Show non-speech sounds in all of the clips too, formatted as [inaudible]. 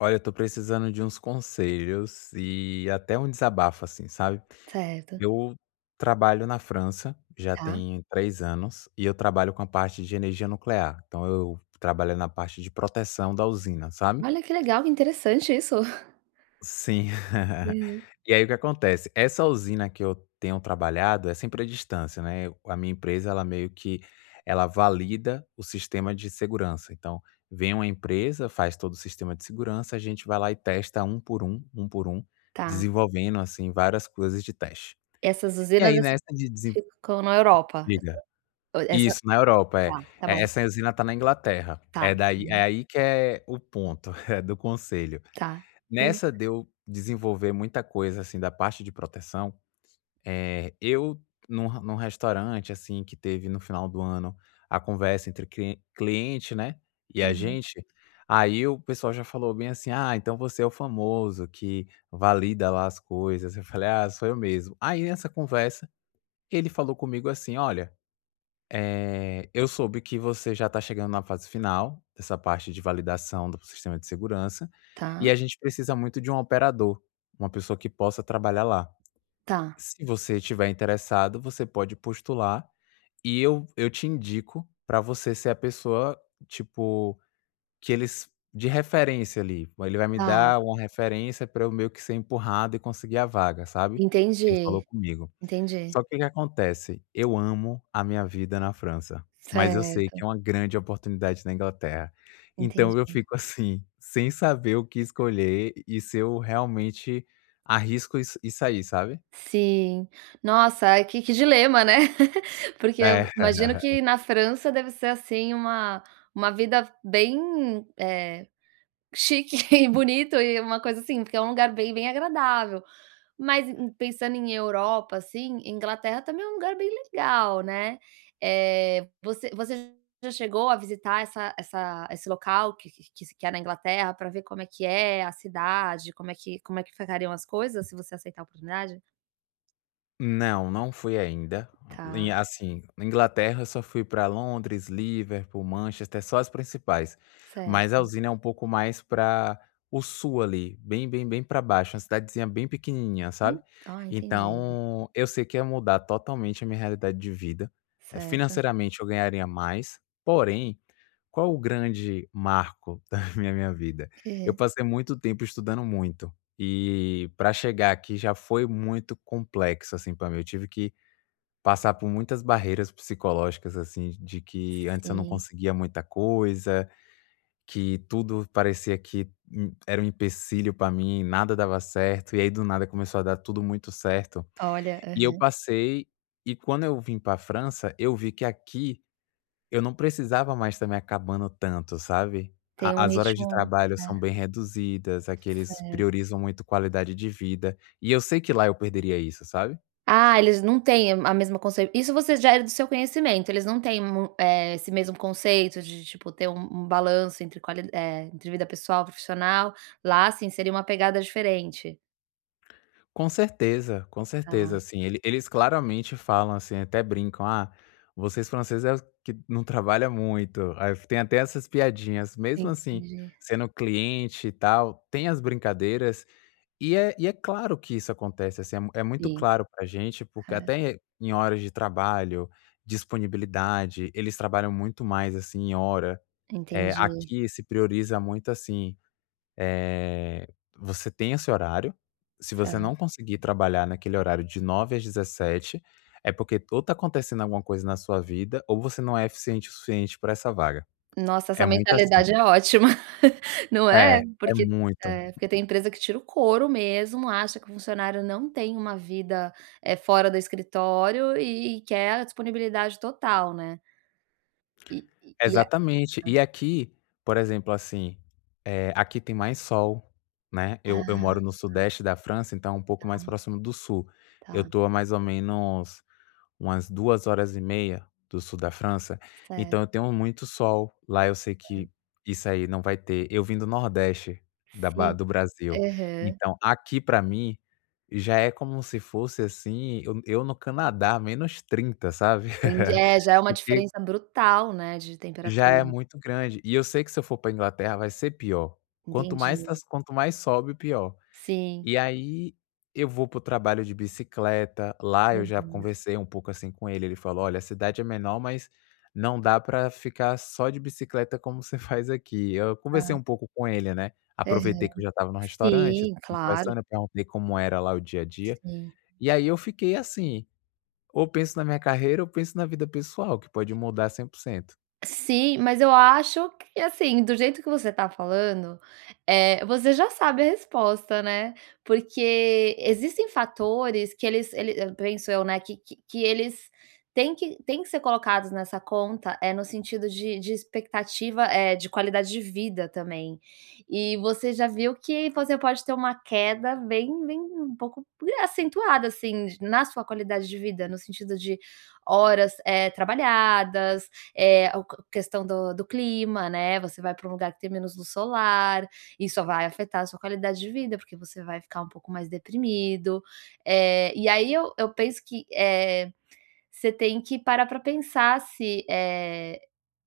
Olha, eu tô precisando de uns conselhos e até um desabafo, assim, sabe? Certo, Eu trabalho na França já tá. tem 3 anos e eu trabalho com a parte de energia nuclear. Então eu trabalho na parte de proteção da usina, sabe? Olha que legal, que interessante isso. [laughs] Sim. [laughs] Uhum. E aí o que acontece, essa usina que eu tenho trabalhado é sempre à distância, né, a minha empresa ela meio que ela valida o sistema de segurança, então vem uma empresa, faz todo o sistema de segurança, a gente vai lá e testa um por um, Tá. desenvolvendo, assim, várias coisas de teste. Essas E usinas, aí assim, nessa de desen, ficam na Europa? diga. Essa essa Isso, na Europa, é. tá, tá É, bom. essa usina está na Inglaterra, é Tá. daí é Uhum. aí que é o ponto, [laughs] é do conselho. Tá. Hum. Nessa de eu desenvolver muita coisa, assim, da parte de proteção, eu num restaurante, assim, que teve no final do ano a conversa entre cliente, né, e a Uhum. gente, aí o pessoal já falou bem assim: "Ah, então você é o famoso que valida lá as coisas". Eu falei: "Ah, sou eu mesmo". Aí nessa conversa, ele falou comigo assim: "Olha, eu soube que você já está chegando na fase final, dessa parte de validação do sistema de segurança, Tá, e a gente precisa muito de um operador, uma pessoa que possa trabalhar lá. tá, Se você estiver interessado, você pode postular e eu te indico para você ser a pessoa, tipo, que eles de referência ali". Ele vai me tá. dar uma referência para eu meio que ser empurrado e conseguir a vaga, sabe. Que ele falou Entendi, comigo. entendi. Só que o que acontece, eu amo a minha vida na França, mas eu sei que Certo, é uma grande oportunidade na Inglaterra. entendi. Então eu fico assim, sem saber o que escolher e se eu realmente arrisco e sair, sabe? Sim. Nossa, que dilema, né. [laughs] Porque eu É. imagino [laughs] que na França deve ser, assim, uma vida bem, eh chique [laughs] e bonito e uma coisa assim, porque é um lugar bem, bem agradável. Mas em pensando em Europa, assim, Inglaterra também é um lugar bem legal, né. Você já chegou a visitar essa essa esse local que se- que é na Inglaterra para ver como é que é a cidade, como é que ficariam as coisas se você aceitar a oportunidade? Não, não fui ainda. Em Tá, assim, na Inglaterra eu só fui para Londres, Liverpool, Manchester, só as principais. Mas a certo. usina é um pouco mais para o sul ali, bem, bem, bem para baixo, uma cidadezinha bem pequenininha, Hum, sabe. ah, entendi. Então, eu sei que ia mudar totalmente a minha realidade de vida. Certo. Financeiramente eu ganharia mais, porém, qual o grande marco [laughs] da minha vida? Eu Aham. passei muito tempo estudando muito. E para chegar aqui já foi muito complexo, assim, para mim. Eu tive que passar por muitas barreiras psicológicas, assim, de que antes eu não Sim. conseguia muita coisa, que tudo parecia que era um empecilho para mim, nada dava certo, e aí do nada começou a dar tudo muito certo. Olha, E eu aham. passei e quando eu vim para a França, eu vi que aqui eu não precisava mais estar me acabando tanto, sabe. Tem A um as horas de ritmo, trabalho são é, bem reduzidas, aqui eles certo. priorizam muito qualidade de vida, e eu sei que lá eu perderia isso, sabe. Ah, eles não têm a mesma conceito. Isso você já era do seu conhecimento, eles não têm esse mesmo conceito de, tipo, ter um balanço entre entre vida pessoal e profissional, lá sim seria uma pegada diferente. Com Tá, certeza, assim, eles claramente falam, assim, até brincam: "Ah, vocês franceses é os que não trabalha muito", aí tem até essas piadinhas, mesmo assim, entendi. sendo cliente e tal, tem as brincadeiras. É claro que isso acontece, assim, é mu é muito Sim, claro para a gente, porque é, até em horas de trabalho, disponibilidade, eles trabalham muito mais, assim, em hora. Entendi, Aqui se prioriza muito, assim, eh, você tem esse horário, se você certo. não conseguir trabalhar naquele horário de 9 às 17, é porque ou tá acontecendo alguma coisa na sua vida, ou você não é eficiente o suficiente para essa vaga. Nossa, É essa muito assim. mentalidade é ótima, [laughs] não é? É, é Porque muito. é, porque tem empresa que tira o couro mesmo, acha que o funcionário não tem uma vida, fora do escritório e quer a disponibilidade total, né? E e a Exatamente. E aqui, por exemplo, assim, aqui tem mais sol, né, eu moro ah, no sudeste da França, então é um pouco mais próximo do sul. Eu tá, estou a mais ou menos umas 2 horas e meia do sul da França, então eu certo. tenho muito sol. Lá eu sei que isso aí não vai ter. Eu vim do nordeste da ba Sim, do Brasil, aham, então aqui pra mim já é como se fosse, assim, eu no Canadá, menos 30, sabe. entendi. É, já é uma [laughs] diferença brutal, né, de Já temperatura. é muito grande. E eu sei que se eu for pra Inglaterra vai ser pior. Entendi. Quanto mais sobe, pior. Sim. E aí eu vou para o trabalho de bicicleta, lá eu já Hum, conversei um pouco, assim, com ele, ele falou: "Olha, a cidade é menor, mas não dá pra ficar só de bicicleta como você [laughs] faz aqui". Eu conversei tá. um pouco com ele, né, Aham. aproveitei que eu já estava no restaurante, Sim, claro, conversando, eu perguntei como era lá o dia a dia. sim. E aí eu fiquei assim, ou penso na minha carreira ou penso na vida pessoal, que pode mudar 100%. Sim, mas eu acho que, assim, do jeito que você está falando, você já sabe a resposta, né, porque existem fatores que eles ele eu penso eu, né, que eles têm que ser colocados nessa conta, é no sentido de expectativa, é de qualidade de vida também. E você já viu que você pode ter uma queda bem um pouco acentuada, assim, na sua qualidade de vida, no sentido de horas, trabalhadas, é, a questão do clima, né? Você vai para um lugar que tem menos luz solar, isso vai afetar a sua qualidade de vida, porque você vai ficar um pouco mais deprimido. É, e aí eu penso você tem que parar para pensar se,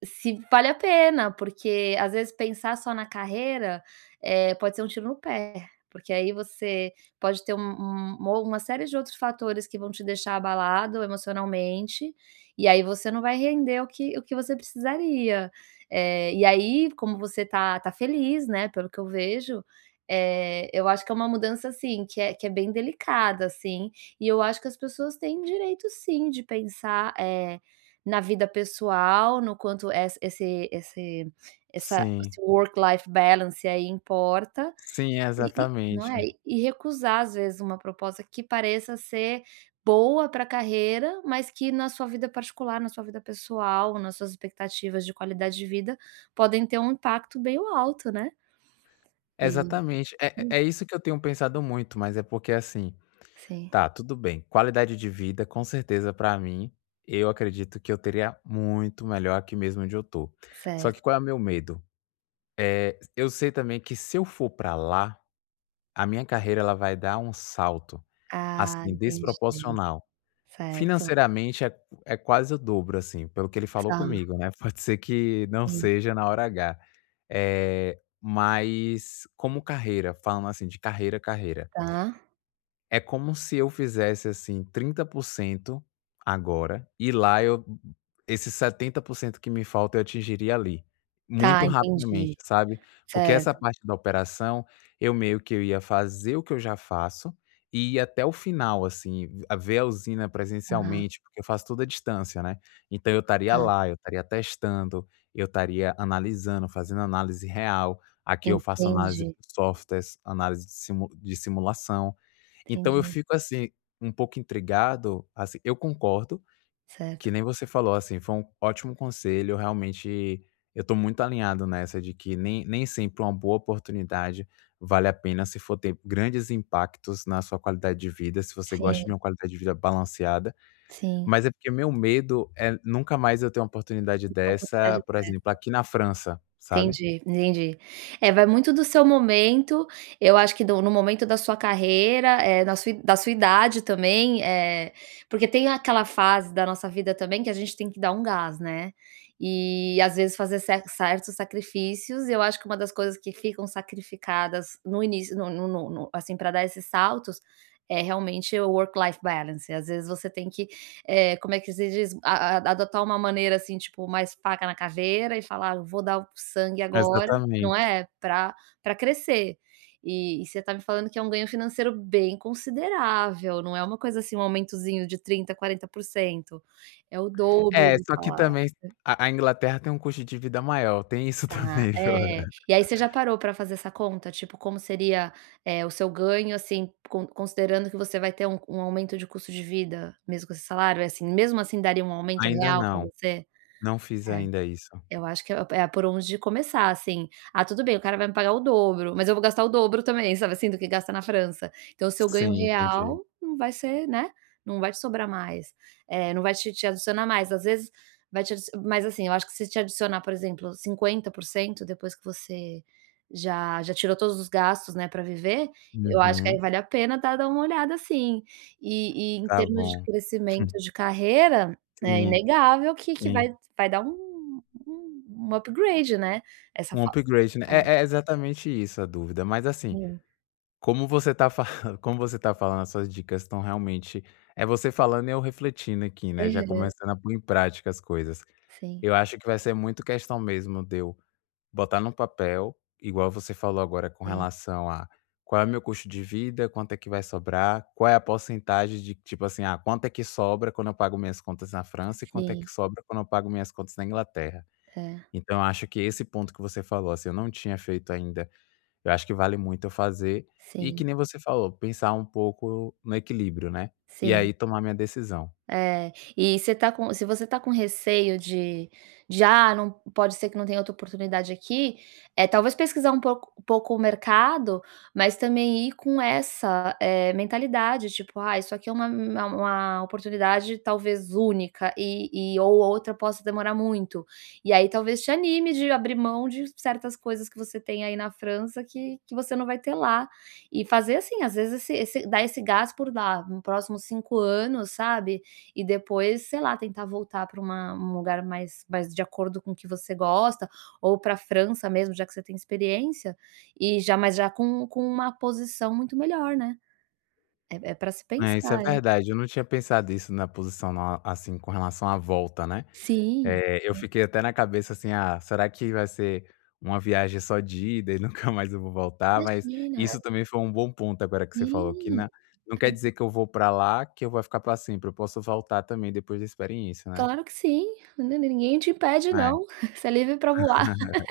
se vale a pena, porque às vezes pensar só na carreira, pode ser um tiro no pé, porque aí você pode ter um um mo uma série de outros fatores que vão te deixar abalado emocionalmente, e aí você não vai render o que você precisaria. E aí, como você tá feliz, né, pelo que eu vejo, eu acho que é uma mudança, assim, que é bem delicada, assim, e eu acho que as pessoas têm direito sim de pensar, na vida pessoal, no quanto ess esse esse essa Sim. esse work life balance aí importa, Sim, e não é, exatamente. e recusar às vezes uma proposta que pareça ser boa para a carreira, mas que na sua vida particular, na sua vida pessoal, nas suas expectativas de qualidade de vida, podem ter um impacto bem alto, né. E Exatamente. É isso que eu tenho pensado muito, mas é porque, assim, sim, tá, tudo bem, qualidade de vida, com certeza, pra mim, eu acredito que eu teria muito melhor aqui mesmo onde eu tô. Só que certo. qual é o meu medo? É, eu sei também que se eu for pra lá, a minha carreira ela vai dar um salto, Ah, assim, entendi. desproporcional. Certo. Financeiramente é quase o dobro, assim, pelo que ele falou Tá, comigo, né, [laughs] pode ser que não seja na hora H. Mas como carreira, falando assim de carreira, carreira. tá, É como se eu fizesse, assim, 30% agora e lá eu esses 70% que me falta eu atingiria ali, tá, muito rapidamente, entendi. sabe. Porque essa Certo, parte da operação, eu meio que eu ia fazer o que eu já faço e ir até o final, assim, a ver a usina tá, presencialmente, porque eu faço tudo à distância, né. Então eu estaria tá. lá, eu estaria testando, eu estaria analisando, fazendo análise real. Aqui eu faço análise Entendi, por softwares, análise de simulação. Então eu entendi. fico, assim, um pouco intrigado, assim, eu concordo, Certo. que nem você falou, assim, foi um ótimo conselho, realmente eu tô muito alinhado nessa de que nem sempre uma boa oportunidade vale a pena se for ter grandes impactos na sua qualidade de vida, se você gosta Sim, de uma qualidade de vida balanceada, sim. mas é porque meu medo é nunca mais eu ter uma oportunidade dessa, por [unintelligible] exemplo, aqui na França, sabe. Entendi, entendi. É, vai muito do seu momento, eu acho que do no momento da sua carreira, da sua idade também, porque tem aquela fase da nossa vida também que a gente tem que dar um gás, né. E às vezes fazer certos sacrifícios, e eu acho que uma das coisas que ficam sacrificadas no início, no no no no assim, para dar esses saltos, é realmente o work life balance. Às vezes você tem que, como é que se diz? A adotar uma maneira, assim, tipo, mais faca na caveira e falar: "Ah, Eu Vou dar o sangue agora", não Exatamente. é? Para crescer. E você tá me falando que é um ganho financeiro bem considerável, não é uma coisa, assim, um aumentozinho de 30, 40%, é o dobro É, do só que salário. também a Inglaterra tem um custo de vida maior, tem isso Tá, também, [laughs] João. é. E aí você já parou para fazer essa conta? Tipo, como seria, o seu ganho, assim, considerando que você vai ter um aumento de custo de vida mesmo com esse salário? É assim, mesmo assim daria um aumento Ainda real para não, você? não fiz É, ainda isso. eu acho que é por onde começar, assim. Ah, tudo bem, o cara vai me pagar o dobro, mas eu vou gastar o dobro também, sabe assim, do que gasta na França. Então, se eu ganho Sim, entendi. real, não vai ser, né, não vai te sobrar mais, não vai te adicionar mais. Às vezes vai te adici mas assim, eu acho que se te adicionar, por exemplo, 50% depois que você já tirou todos os gastos, né, para viver, eu acho que aí Uhum, vale a pena dar uma olhada assim. E em tá termos de bom. crescimento [laughs] de carreira, é Sim, inegável que sim. vai dar um, um um upgrade, né, essa Um fa upgrade, né. é, É exatamente isso a dúvida, mas assim, sim. como você tá falando [laughs] como você tá falando, as suas dicas estão realmente é você falando e eu refletindo aqui, né, já Aham. começando a pôr em prática as coisas. Sim, Eu acho que vai ser muito questão mesmo de eu botar num papel, igual você falou agora com sim, relação a qual é o meu custo de vida, quanto é que vai sobrar, qual é a porcentagem de tipo assim, ah, quanto é que sobra quando eu pago minhas contas na França e quanto é sim, que sobra quando eu pago minhas contas na Inglaterra. é, Então eu acho que esse ponto que você falou, assim, eu não tinha feito ainda, eu acho que vale muito eu fazer e sim, que nem você falou, pensar um pouco no equilíbrio, né, e sim. aí tomar minha decisão. É, e você tá com se você tá com receio de: "Ah, não pode ser que não tenha outra oportunidade aqui", é talvez pesquisar um pouco, o mercado, mas também ir com essa, mentalidade, tipo: "Ah, isso aqui é uma oportunidade talvez única e ou outra possa demorar muito". E aí talvez te anime de abrir mão de certas coisas que você tem aí na França que você não vai ter lá. E fazer assim, às vezes esse esse dar esse gás por lá nos próximos 5 anos, sabe? E depois, sei lá, tentar voltar para um lugar mais de acordo com o que você gosta, ou para a França mesmo, já que você tem experiência, e já mas já com uma posição muito melhor, né. É para se É, isso é pensar, é. verdade, eu não tinha pensado isso na posição na assim, com relação à volta, né. Sim. Eu fiquei até na cabeça assim: "Ah, será que vai ser uma viagem só de ida e [laughs] nunca mais eu vou voltar?" Mas Imagina. isso também foi um bom ponto agora que você falou, que Sim, na não quer dizer que eu vou pra lá, que eu vou ficar pra sempre, eu posso voltar também depois da experiência, né. claro que sim. Ni ninguém te impede É, não, [laughs] você é livre para voar, [laughs]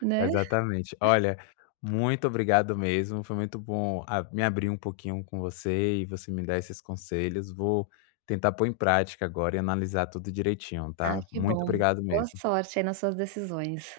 né. exatamente. Olha, muito obrigado mesmo, foi muito bom a me abrir um pouquinho com você e você me dar esses conselhos. Vou tentar pôr em prática agora e analisar tudo direitinho, Ah, tá. que Muito bom. obrigado Boa mesmo. sorte aí nas suas decisões.